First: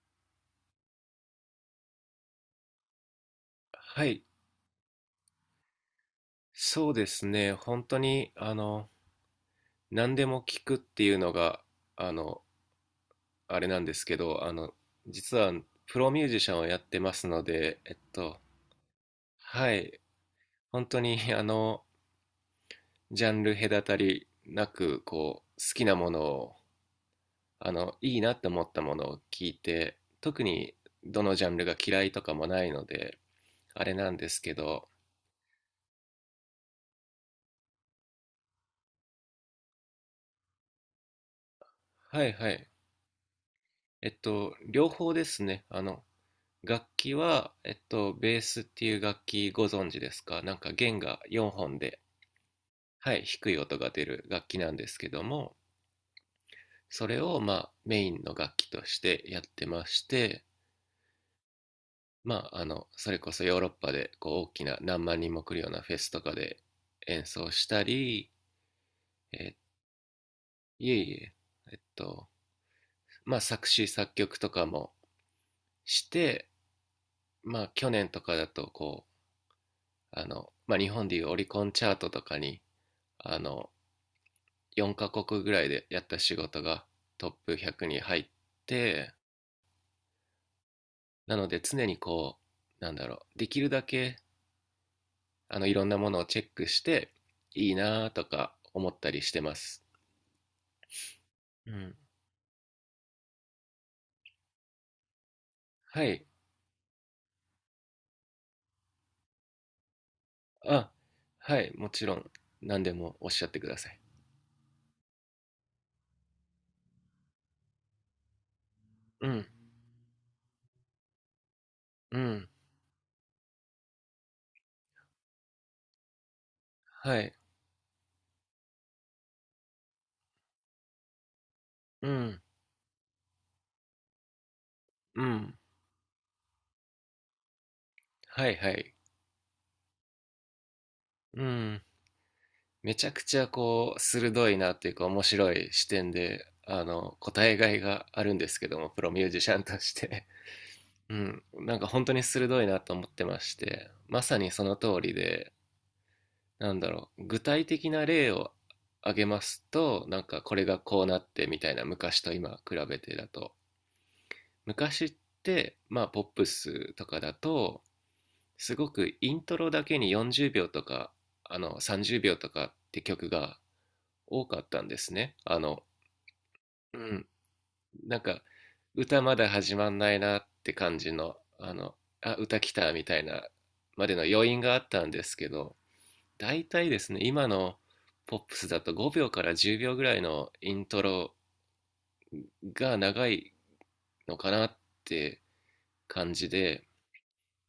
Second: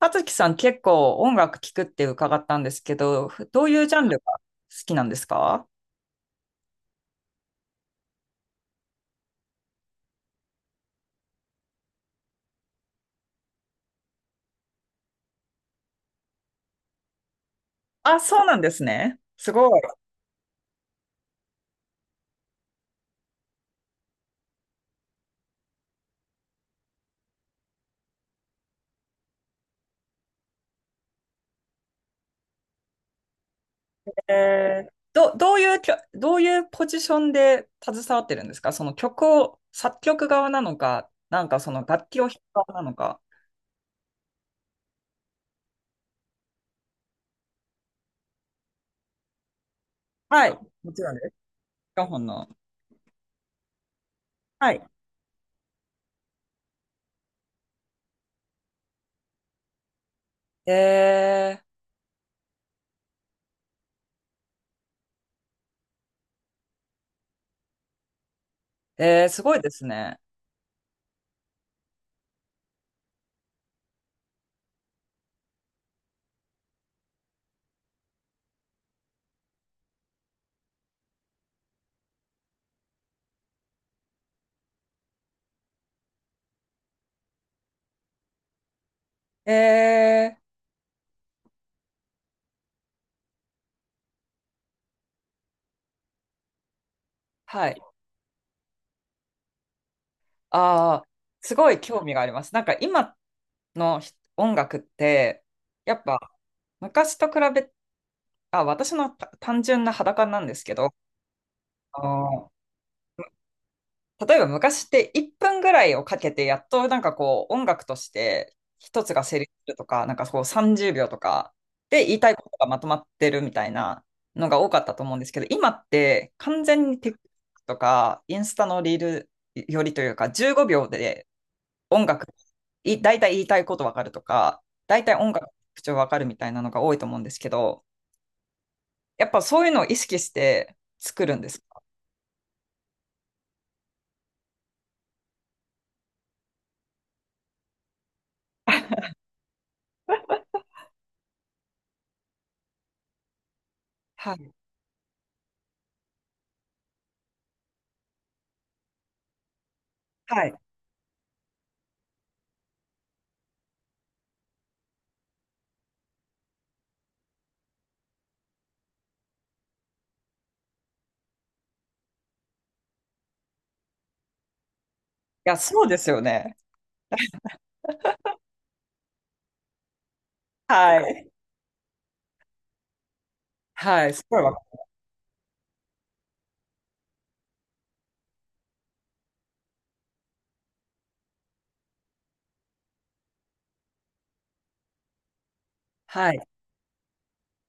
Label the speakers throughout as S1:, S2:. S1: 葉月さん結構音楽聴くって伺ったんですけど、どういうジャ
S2: は
S1: ンルが
S2: い、
S1: 好きなんですか？
S2: そうですね。本当に、何でも聞くっていうのが、あの、あれなんですけど、実はプロミュージシャンをやってますので、
S1: あ、そうなんですね。すご
S2: は
S1: い。
S2: い、本当に、ジャンル隔たりなく、好きなものを、いいなって思ったものを聞いて、特にどのジャンルが嫌いとかもないので、あれなんですけど、
S1: どういうポジションで携わってるんですかその曲を、作曲側なのか、その楽器を
S2: は
S1: 弾
S2: いは
S1: く
S2: い。
S1: 側なのか。
S2: えっと、両方ですね。あの、楽器は、ベースっていう楽器ご存知ですか？
S1: は
S2: な
S1: い。
S2: んか
S1: も
S2: 弦
S1: ちろんで
S2: が
S1: す。
S2: 4本で、
S1: 4本の。
S2: はい、低い音が出る楽器な
S1: は
S2: ん
S1: い。
S2: ですけども、それを、まあ、メインの楽器としてやってまして、
S1: え
S2: まあ、それこそヨーロッパで、大きな何万人も来るようなフェスとかで演奏したり、
S1: ー、えー、すご
S2: え、
S1: いですね。
S2: いえいえ、えっと、まあ、作詞作曲とかもして、まあ、去年とかだと、まあ、日本でいうオリコンチャートとかに、あの、4カ国ぐらいでやった仕事がトップ100に入って、
S1: えー、
S2: なので常に、こう、なんだろう、できるだけ、いろんなものをチェックして、
S1: は
S2: いい
S1: い。
S2: なとか思ったりしてます。
S1: ああ、すご
S2: う
S1: い
S2: ん、
S1: 興味があります。なんか今の音楽って、やっ
S2: は
S1: ぱ
S2: い、
S1: 昔と比べ、あ、私のた単純な裸なんですけ
S2: あ、
S1: ど、
S2: はい、も
S1: あ
S2: ちろん。
S1: の
S2: 何でもおっしゃってください。
S1: 例えば昔って1分ぐらいをかけて、やっとなんかこう音楽として一つが
S2: う
S1: 成
S2: ん、
S1: 立するとか、なんかこう30秒とかで言
S2: う
S1: いたいこ
S2: ん、
S1: とがまとまってるみたいなのが多かったと思うんですけど、今って完全に
S2: は
S1: TikTok
S2: い、
S1: とかインスタのリールよりというか、15秒で音
S2: う
S1: 楽、
S2: ん、
S1: い、大体言いたいことわかるとか、大体
S2: う
S1: 音楽の
S2: ん、
S1: 特徴わかるみたいなのが多いと思うんですけど、
S2: はいはい、
S1: やっぱそういうのを意識して作るん
S2: う
S1: です
S2: ん、
S1: か？
S2: めちゃくちゃ、鋭いなっていうか面白い視点で、答えがいがあるんですけども、プロミュージシャンとして、うん、なんか本当に鋭いなと思ってまして、ま
S1: は
S2: さ
S1: い。
S2: にその通りで、なんだろう、具体的な例を挙げますと、なんか
S1: はい。
S2: こ
S1: い
S2: れがこうなって、みたいな。昔と今比べてだと、昔って、まあポップスとかだと、すごくイントロだけに40秒とか、あの30秒とかって曲が多かったんですね。
S1: や、
S2: あ
S1: そ
S2: の、
S1: うですよね。
S2: うん、なんか歌まだ始まんないなって感
S1: は
S2: じ
S1: い。
S2: の、あ、歌来た、みたいな、
S1: は
S2: ま
S1: い。
S2: での
S1: すごい
S2: 余
S1: わか
S2: 韻があ
S1: る。
S2: ったんですけど、大体ですね、今のポップスだと5秒から10秒ぐらいのイントロが長いのかなって
S1: は
S2: 感
S1: い。
S2: じで、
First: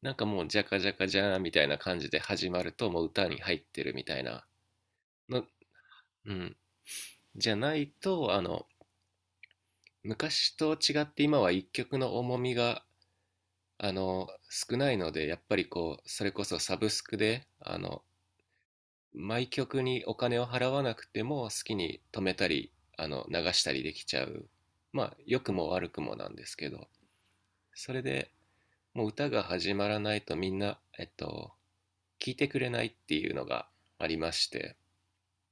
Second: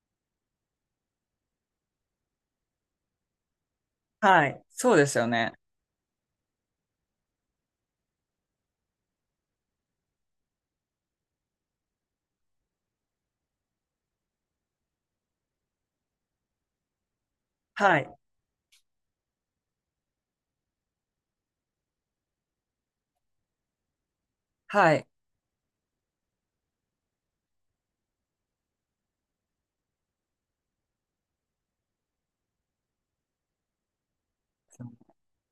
S2: なんかもうジャカジャカジャーンみたいな感じで始まると、もう歌に入ってるみたいな
S1: はい。そうですよ
S2: の、
S1: ね。
S2: うん、じゃないと、昔と違って、今は一曲の重みが、少ないので、やっぱりこう、それこそサブスクで、
S1: はい。
S2: 毎曲にお金を払わなくても好きに止めたり、流したりできちゃう。
S1: は
S2: ま
S1: い。
S2: あ、良くも悪くもなんですけど、それでもう歌が始まらないとみんな、聞いてくれないっていうのがありまして、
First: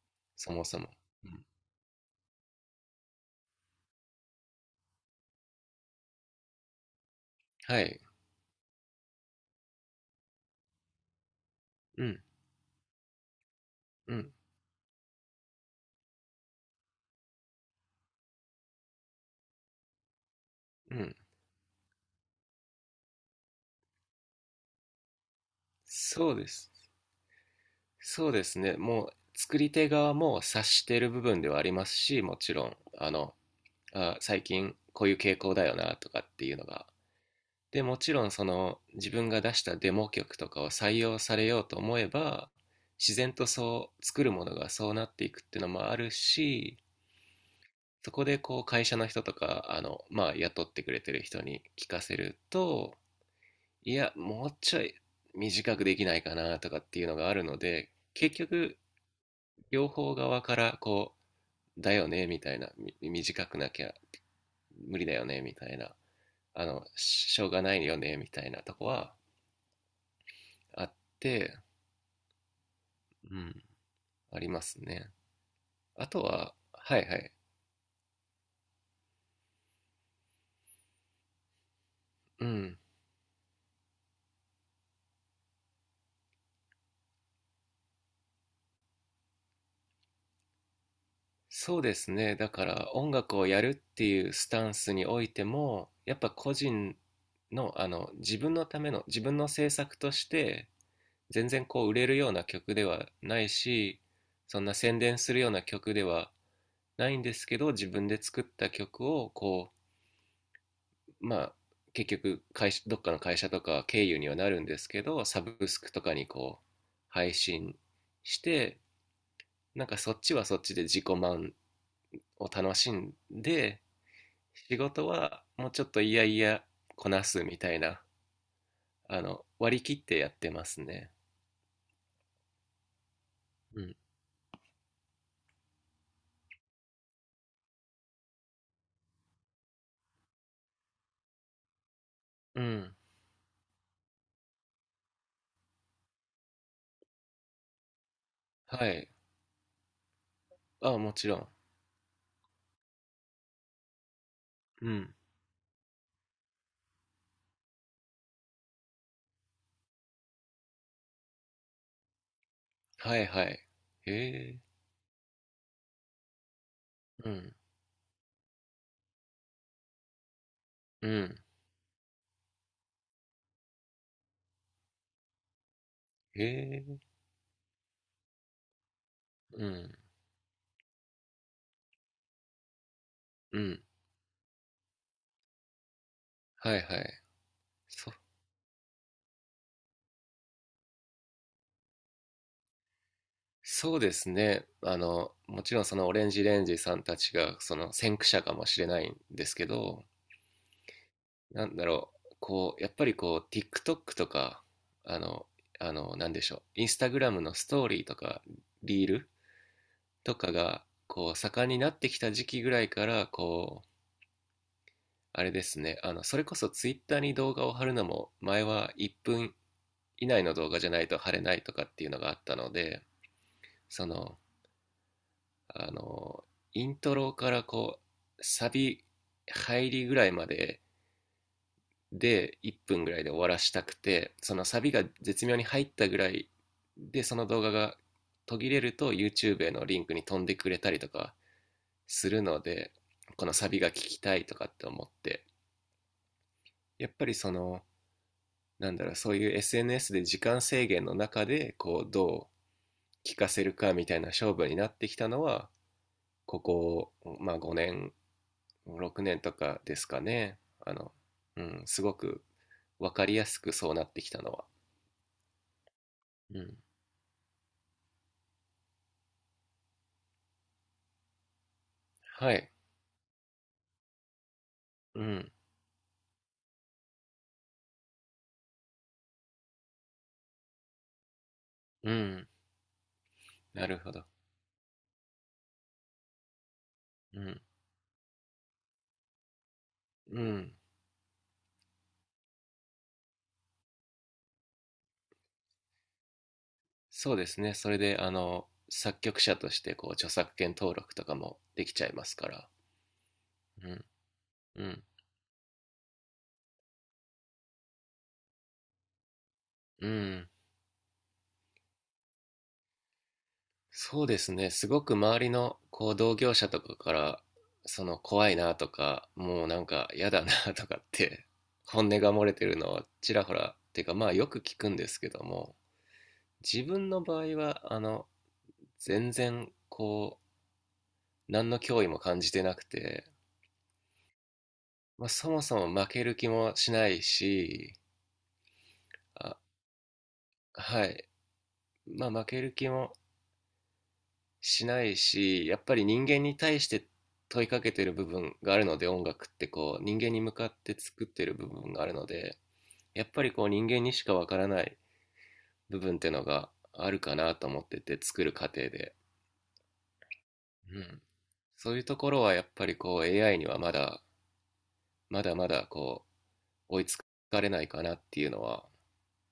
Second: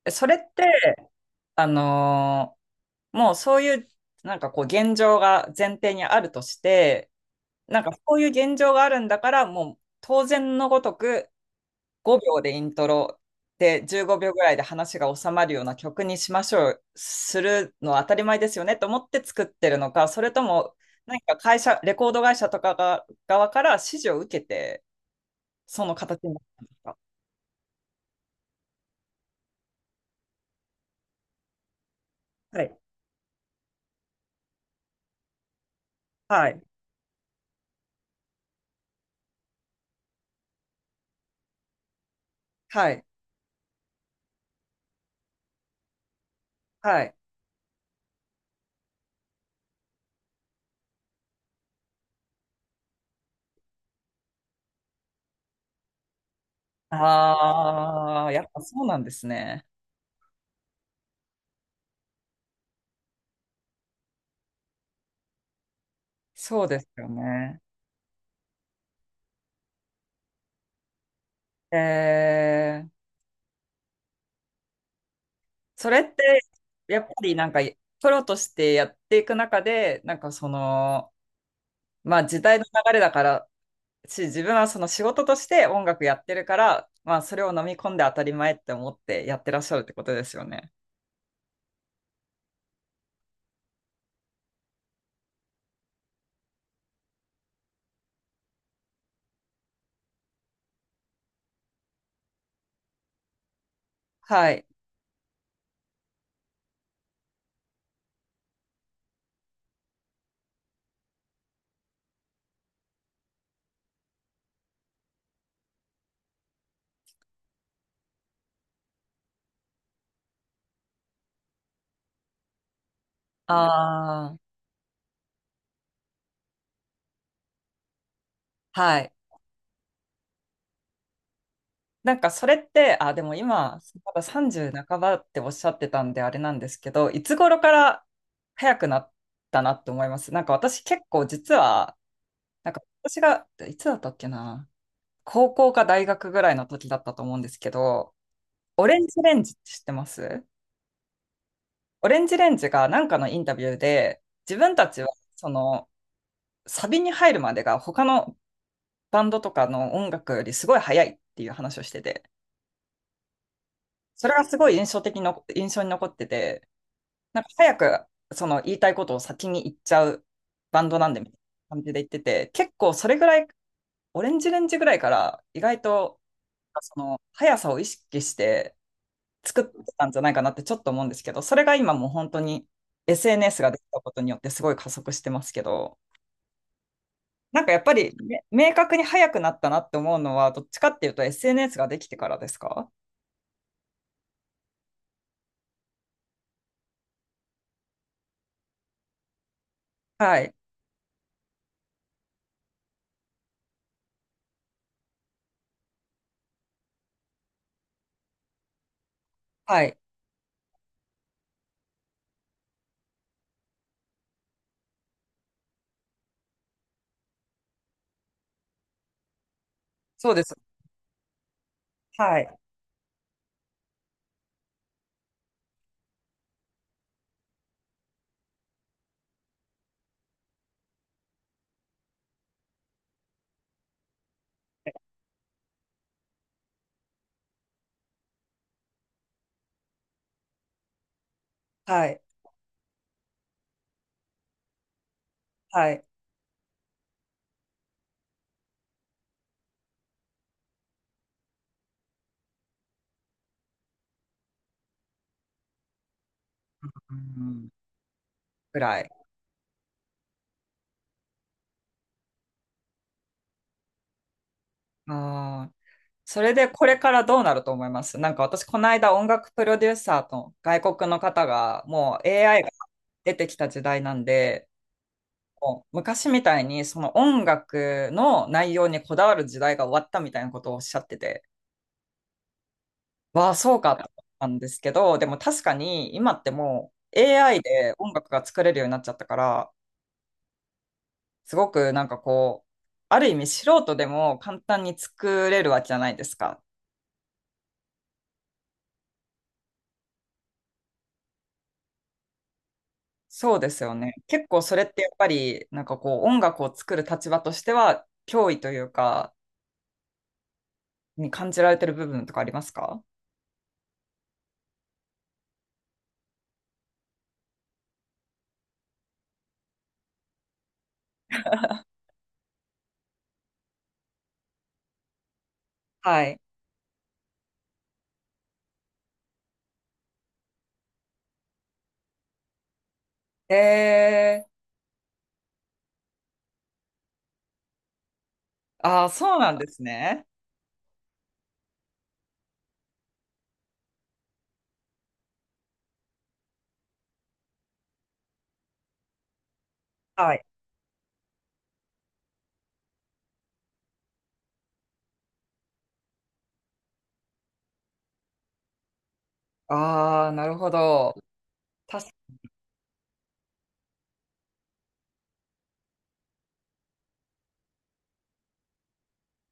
S1: えそれっ
S2: そ
S1: て、
S2: もそも。うん、
S1: あのーもうそういう、なんかこう、現状が前提にあるとして、
S2: は
S1: なんか
S2: い。
S1: こういう現状があるんだから、もう当然のごとく、
S2: うん、
S1: 5秒でイントロで
S2: う
S1: 15
S2: ん、
S1: 秒ぐらいで話が収まるような曲にしましょう、するのは当たり前ですよねと思って作ってるのか、それとも
S2: うん。
S1: 何か会社、レコード会社とかが側から指示を受けて、その形
S2: そ
S1: に
S2: う
S1: なっ
S2: で
S1: たん
S2: す。
S1: ですか？
S2: そうですね。もう、作り手側も察している部分ではありますし、もち
S1: は
S2: ろ
S1: い、
S2: ん、あ、最近こういう傾向だよな、とかって
S1: は
S2: いう
S1: い、
S2: のがで、もちろんその自分が出したデモ曲とかを採用されようと思えば、
S1: はい、
S2: 自然とそう作るものがそうなっていくっていうのもあるし、
S1: はい。
S2: そこでこう会社の人とか、まあ、雇ってくれてる人に聞かせると、いや、もうちょい短くできないかな、とかっていうのがあるので、
S1: ああ、
S2: 結
S1: やっぱ
S2: 局
S1: そうなんですね。
S2: 両方側から、こうだよね、みたいな、短くなきゃ無理だよね、みたいな、
S1: そうですよ
S2: しょうが
S1: ね。
S2: ないよね、みたいなとこはあって、
S1: えー、
S2: うん、ありますね。
S1: それ
S2: あ
S1: っ
S2: と
S1: て
S2: は、は
S1: や
S2: い
S1: っぱ
S2: はい、
S1: りプロとしてやっていく中で、まあ時
S2: う
S1: 代の
S2: ん、
S1: 流れだからし、自分はその仕事として音楽やってるから、まあ、それを飲み込んで当たり前って思ってやってらっしゃるってことですよね。
S2: そうですね。だから音楽をやるっていうスタンスにおいても、やっぱ個人の、自分のための、自分の制作として、全然こう売れるような曲ではないし、
S1: は
S2: そん
S1: い。
S2: な宣伝するような曲ではないんですけど、自分で作った曲を、まあ、結局会社、どっかの会社とか経由にはなるんですけど、サブスクとかにこう配信して、なんかそっちはそっちで自己満を楽しんで、
S1: ああ、
S2: 仕事はもうちょっといやいやこなすみたいな、
S1: はい。
S2: 割り切ってやってますね。
S1: なんかそれって、あ、でも
S2: う
S1: 今、
S2: ん、
S1: まだ30半ばっておっしゃってたんであれなんですけど、いつ頃から早くなったなって思います？なんか私結構実は、
S2: う
S1: なんか
S2: ん、
S1: 私が、いつだったっけな、高校か大学ぐらいの時だったと思うんですけど、
S2: は
S1: オレン
S2: い、
S1: ジレンジって知ってます？
S2: あ、もちろん、
S1: オレンジレンジがなんかのインタビューで、自分た
S2: う
S1: ちは
S2: ん、
S1: そのサビに入るまでが他のバンドとかの音楽よりすごい早いっていう話をしてて、
S2: はいはい、へ
S1: それがす
S2: え、
S1: ごい印象的の、印象に残ってて、
S2: う
S1: なんか
S2: ん、
S1: 早くその言いたいことを先に言っちゃうバンド
S2: う
S1: なんでみたい
S2: ん、
S1: な感じで言ってて、結構それぐらい、オレンジレンジぐらいから意外と
S2: へ
S1: そ
S2: え、
S1: の速さを意識して作っ
S2: う
S1: て
S2: ん、
S1: たんじゃないかなってちょっと思うんですけど、それが今もう本当に
S2: う
S1: SNS がで
S2: ん、
S1: きたことによってすごい加速してますけど、
S2: はいはい、
S1: なんかやっぱ
S2: そ、
S1: り、明確に早くなったなって思うのは、どっちかっていうと SNS ができてからですか？
S2: そうですね。あの、もちろんそのオレンジレンジさんたちがその先駆者かもしれないんですけど、
S1: はい。
S2: なんだろう、やっぱりこう、TikTok とか、あの、なんでしょう、インスタグラムのストーリーとか、リール
S1: はい。
S2: とかが、盛んになってきた時期ぐらいから、あれですね、それこそ Twitter に動画を貼るのも、前は1分以
S1: そうで
S2: 内
S1: す。
S2: の動画じゃないと貼れないとかっていうのがあ
S1: は
S2: った
S1: い。
S2: ので、その、あの、イントロから、サビ入りぐらいまでで1分ぐらいで終わらしたくて、そのサビが絶妙に入ったぐらいで、その動画が途切れると YouTube へのリンクに飛んでくれたりとか
S1: はい。
S2: するので、このサビが聞きたいとかって思って、
S1: はい。
S2: やっぱりその、なんだろう、そういう SNS で時間制限の中で、こう、どう聞かせるかみたいな勝負になってきたのは、ここ、
S1: う
S2: まあ
S1: ん。
S2: 5年
S1: ぐらい。
S2: 6年とかですかね、あの、うん、すごく分かりやすくそうなってきたのは、
S1: ああ。それ
S2: う
S1: で
S2: ん、
S1: これからどうなると思います？なんか私、この間音楽プロデューサーと外国の方が、もう
S2: は
S1: AI が
S2: い、
S1: 出てきた時代なんで、
S2: うん、
S1: もう昔みたいにその音楽の内容にこだわる時代が終わったみたいなことをおっしゃってて。
S2: うん、
S1: わあ、そう
S2: な
S1: か
S2: る
S1: と思
S2: ほど、
S1: ったんですけど、でも確かに今ってもう
S2: う
S1: AI
S2: ん、
S1: で音楽が作れるようになっちゃったから、
S2: うん、
S1: すごくなんかこう、ある意味素人でも簡単に作れるわけじゃないですか。
S2: そうですね、それで、作曲者としてこう著作権登録とかもできちゃいますから、
S1: そうです
S2: う
S1: よ
S2: ん、
S1: ね。結構それ
S2: う
S1: って
S2: ん、
S1: やっぱり音楽を作る立場としては脅威というか、
S2: うん、
S1: に感じられてる部分とかありますか？
S2: そうですね、すごく周りのこう同業者とかから、その怖いな、とか、もうなんか嫌だな、とかって本音が漏れてるのをちらほらっていうか、まあよく聞くんですけども、
S1: はい。
S2: 自分の場合は、全然、何の脅威も感じてなくて、
S1: え
S2: まあ、そもそも負ける気もしないし、
S1: ー、ああ、そうな
S2: あ、
S1: んですね。
S2: はい。まあ、負ける気もしないし、やっぱり人間に対して問いかけてる部分があるので、音楽ってこう、人
S1: は
S2: 間に
S1: い。
S2: 向かって作ってる部分があるので、やっぱりこう、人間にしかわからない部分ってのがあるかなと思ってて、作る過程で。
S1: ああ、なるほ
S2: う
S1: ど。
S2: ん。そういう
S1: 確か
S2: ところはやっぱりこう、AI にはまだ、まだまだ追いつかれないかなっていうのは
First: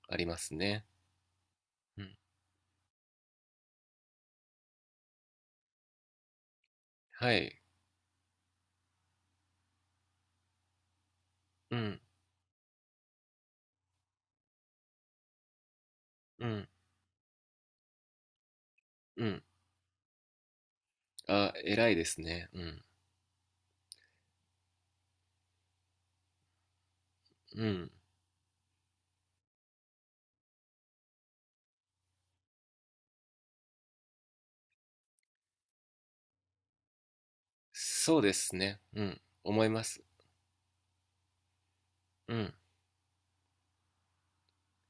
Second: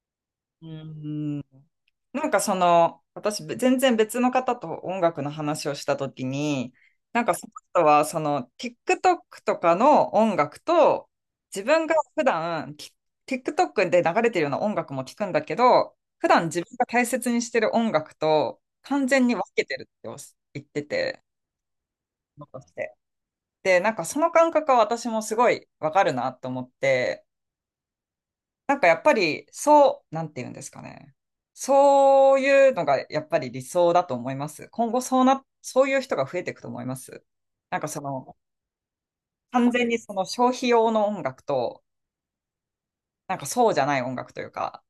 S2: ありますね。
S1: に。うん。
S2: うん。
S1: 私、全然別の方と音楽の話をしたときに、なん
S2: は
S1: かその
S2: い。
S1: 人は、その、TikTok とかの音楽と、自
S2: う
S1: 分が
S2: ん。
S1: 普段、き TikTok で流れてるような音楽も聞くんだけど、普段
S2: う
S1: 自
S2: ん。
S1: 分が大切にしてる音楽と、完
S2: う
S1: 全に分
S2: ん。
S1: けてるっておっ言ってて、
S2: あ、偉いですね。う
S1: 残し
S2: ん。
S1: てで、なんかその感覚は私もすごいわかるなと思って、
S2: うん。
S1: なんかやっぱり、そう、なんて言うんですかね。そういうのがやっぱり理想だと思います。今後そうな、そういう人が増えていくと思います。なんかそ
S2: そうで
S1: の、
S2: すね。うん。思い
S1: 完
S2: ま
S1: 全に
S2: す。
S1: その消費用の音楽と、
S2: うん。
S1: なんかそうじゃない音楽というか。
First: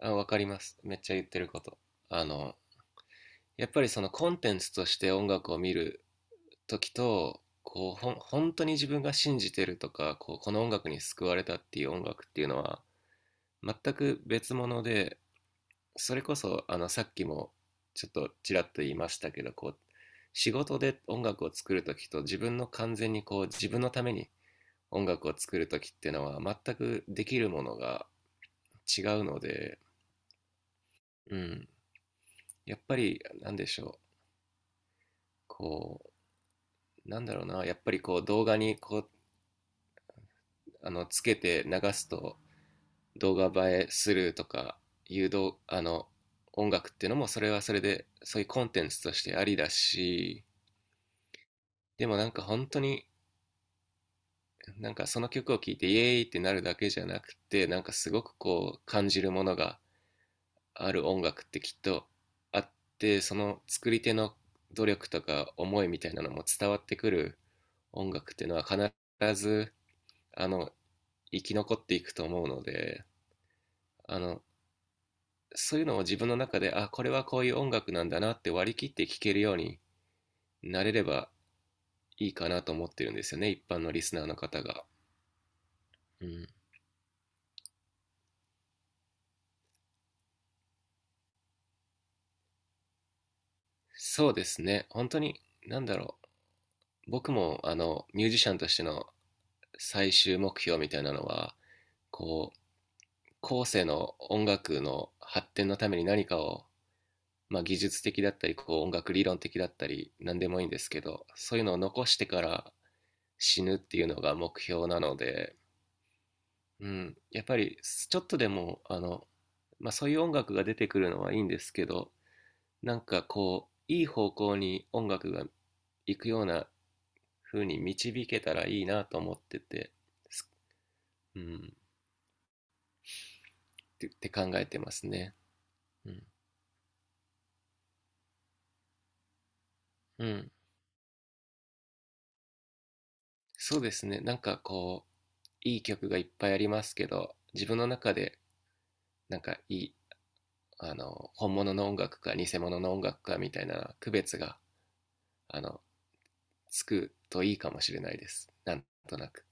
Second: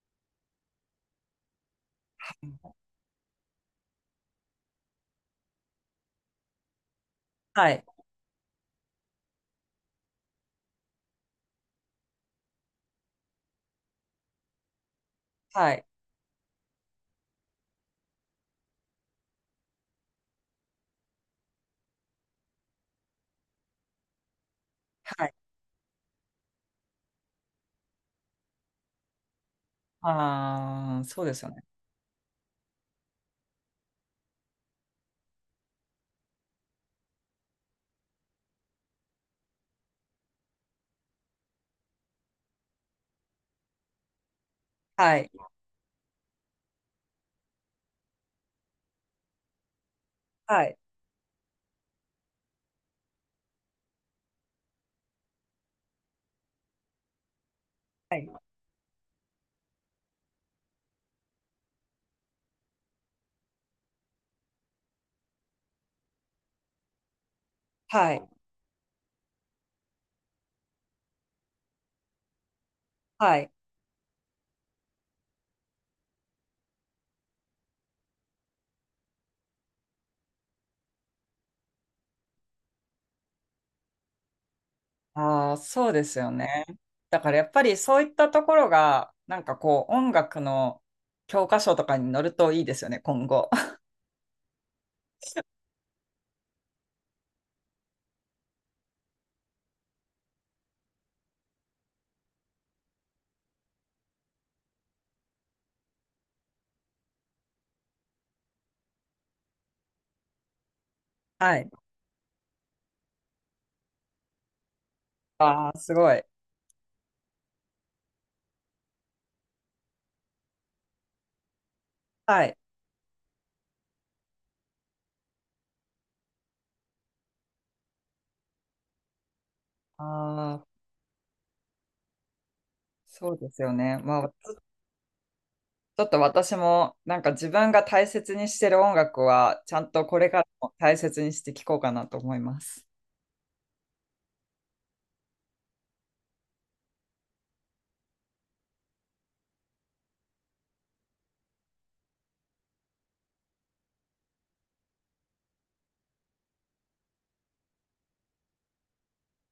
S2: あ、わかります、めっちゃ言ってること。あの、やっぱりそのコンテンツとして音楽を見るときと、
S1: はい。
S2: 本当に自分が信じてるとか、こう、この音楽に救われたっていう音楽っていうのは、全く別物で、
S1: はい。
S2: それこそあのさっきもちょっとちらっと言いましたけど、こう仕事で音楽を作るときと自分の完全にこう自分のために音
S1: は
S2: 楽を
S1: い。
S2: 作るときっていうのは全くできるものが違うので、
S1: ああ、そうで
S2: う
S1: すよね。
S2: ん、やっぱりなんでしょう、こう、なんだろうな、やっぱりこう動画にこう、つけて流すと動画映えするとか、
S1: は
S2: いう
S1: い。
S2: どあの音楽っていうのもそれはそれでそういうコンテンツとしてありだし、
S1: はい。
S2: でもなんか本当に、なんかその曲を聴いてイエーイってなるだけじゃなくて、なんかす
S1: は
S2: ご
S1: い。
S2: くこう感じるものがある音楽ってきっとあって、その作り手の努力とか思いみたいなのも伝わってくる音
S1: はい。
S2: 楽っていうのは必ず、あの生き残っていくと思うので、
S1: はい。
S2: あのそういうのを自分の中で、あ、これはこういう音楽なんだな、って割り切って聴けるようになれればいいかなと思ってるんですよね、一般のリスナーの方が。
S1: ああ、そうです
S2: う
S1: よ
S2: ん、
S1: ね。だからやっぱりそういったところが、なんかこう、音楽の教科書とかに載るといいですよね、今後。
S2: そうですね、本当に、何だろう、僕もあのミュージシャンとしての最終目標みたいなのは、こう、後世の音楽の発展のために何かを、まあ、技術的だったりこう音楽理論的だったり何でもいいんですけど、
S1: は
S2: そういう
S1: い。
S2: のを残してから死ぬっていうのが目標なので、
S1: ああ、すごい。
S2: うん、やっぱりちょっとでも、まあ、そういう音楽が出てくるのはいいんですけど、
S1: はい。
S2: なんかこういい方向に音楽が行くような風に導けたらいいなと思ってて。
S1: ああ、
S2: うん、っ
S1: そうですよね。
S2: てっ
S1: まあ、
S2: て考えてますね。
S1: ちょっ
S2: う
S1: と
S2: ん、
S1: 私も、なんか自分が大切にしてる音楽は、ちゃんとこ
S2: う
S1: れから
S2: ん、
S1: も大切にして聴こうかなと思います。
S2: そうですね。なんかこう、いい曲がいっぱいありますけど、自分の中でなんかいい、本物の音楽か偽物の音楽かみたいな区別が、あのつくといいかもしれないです。なんとなく。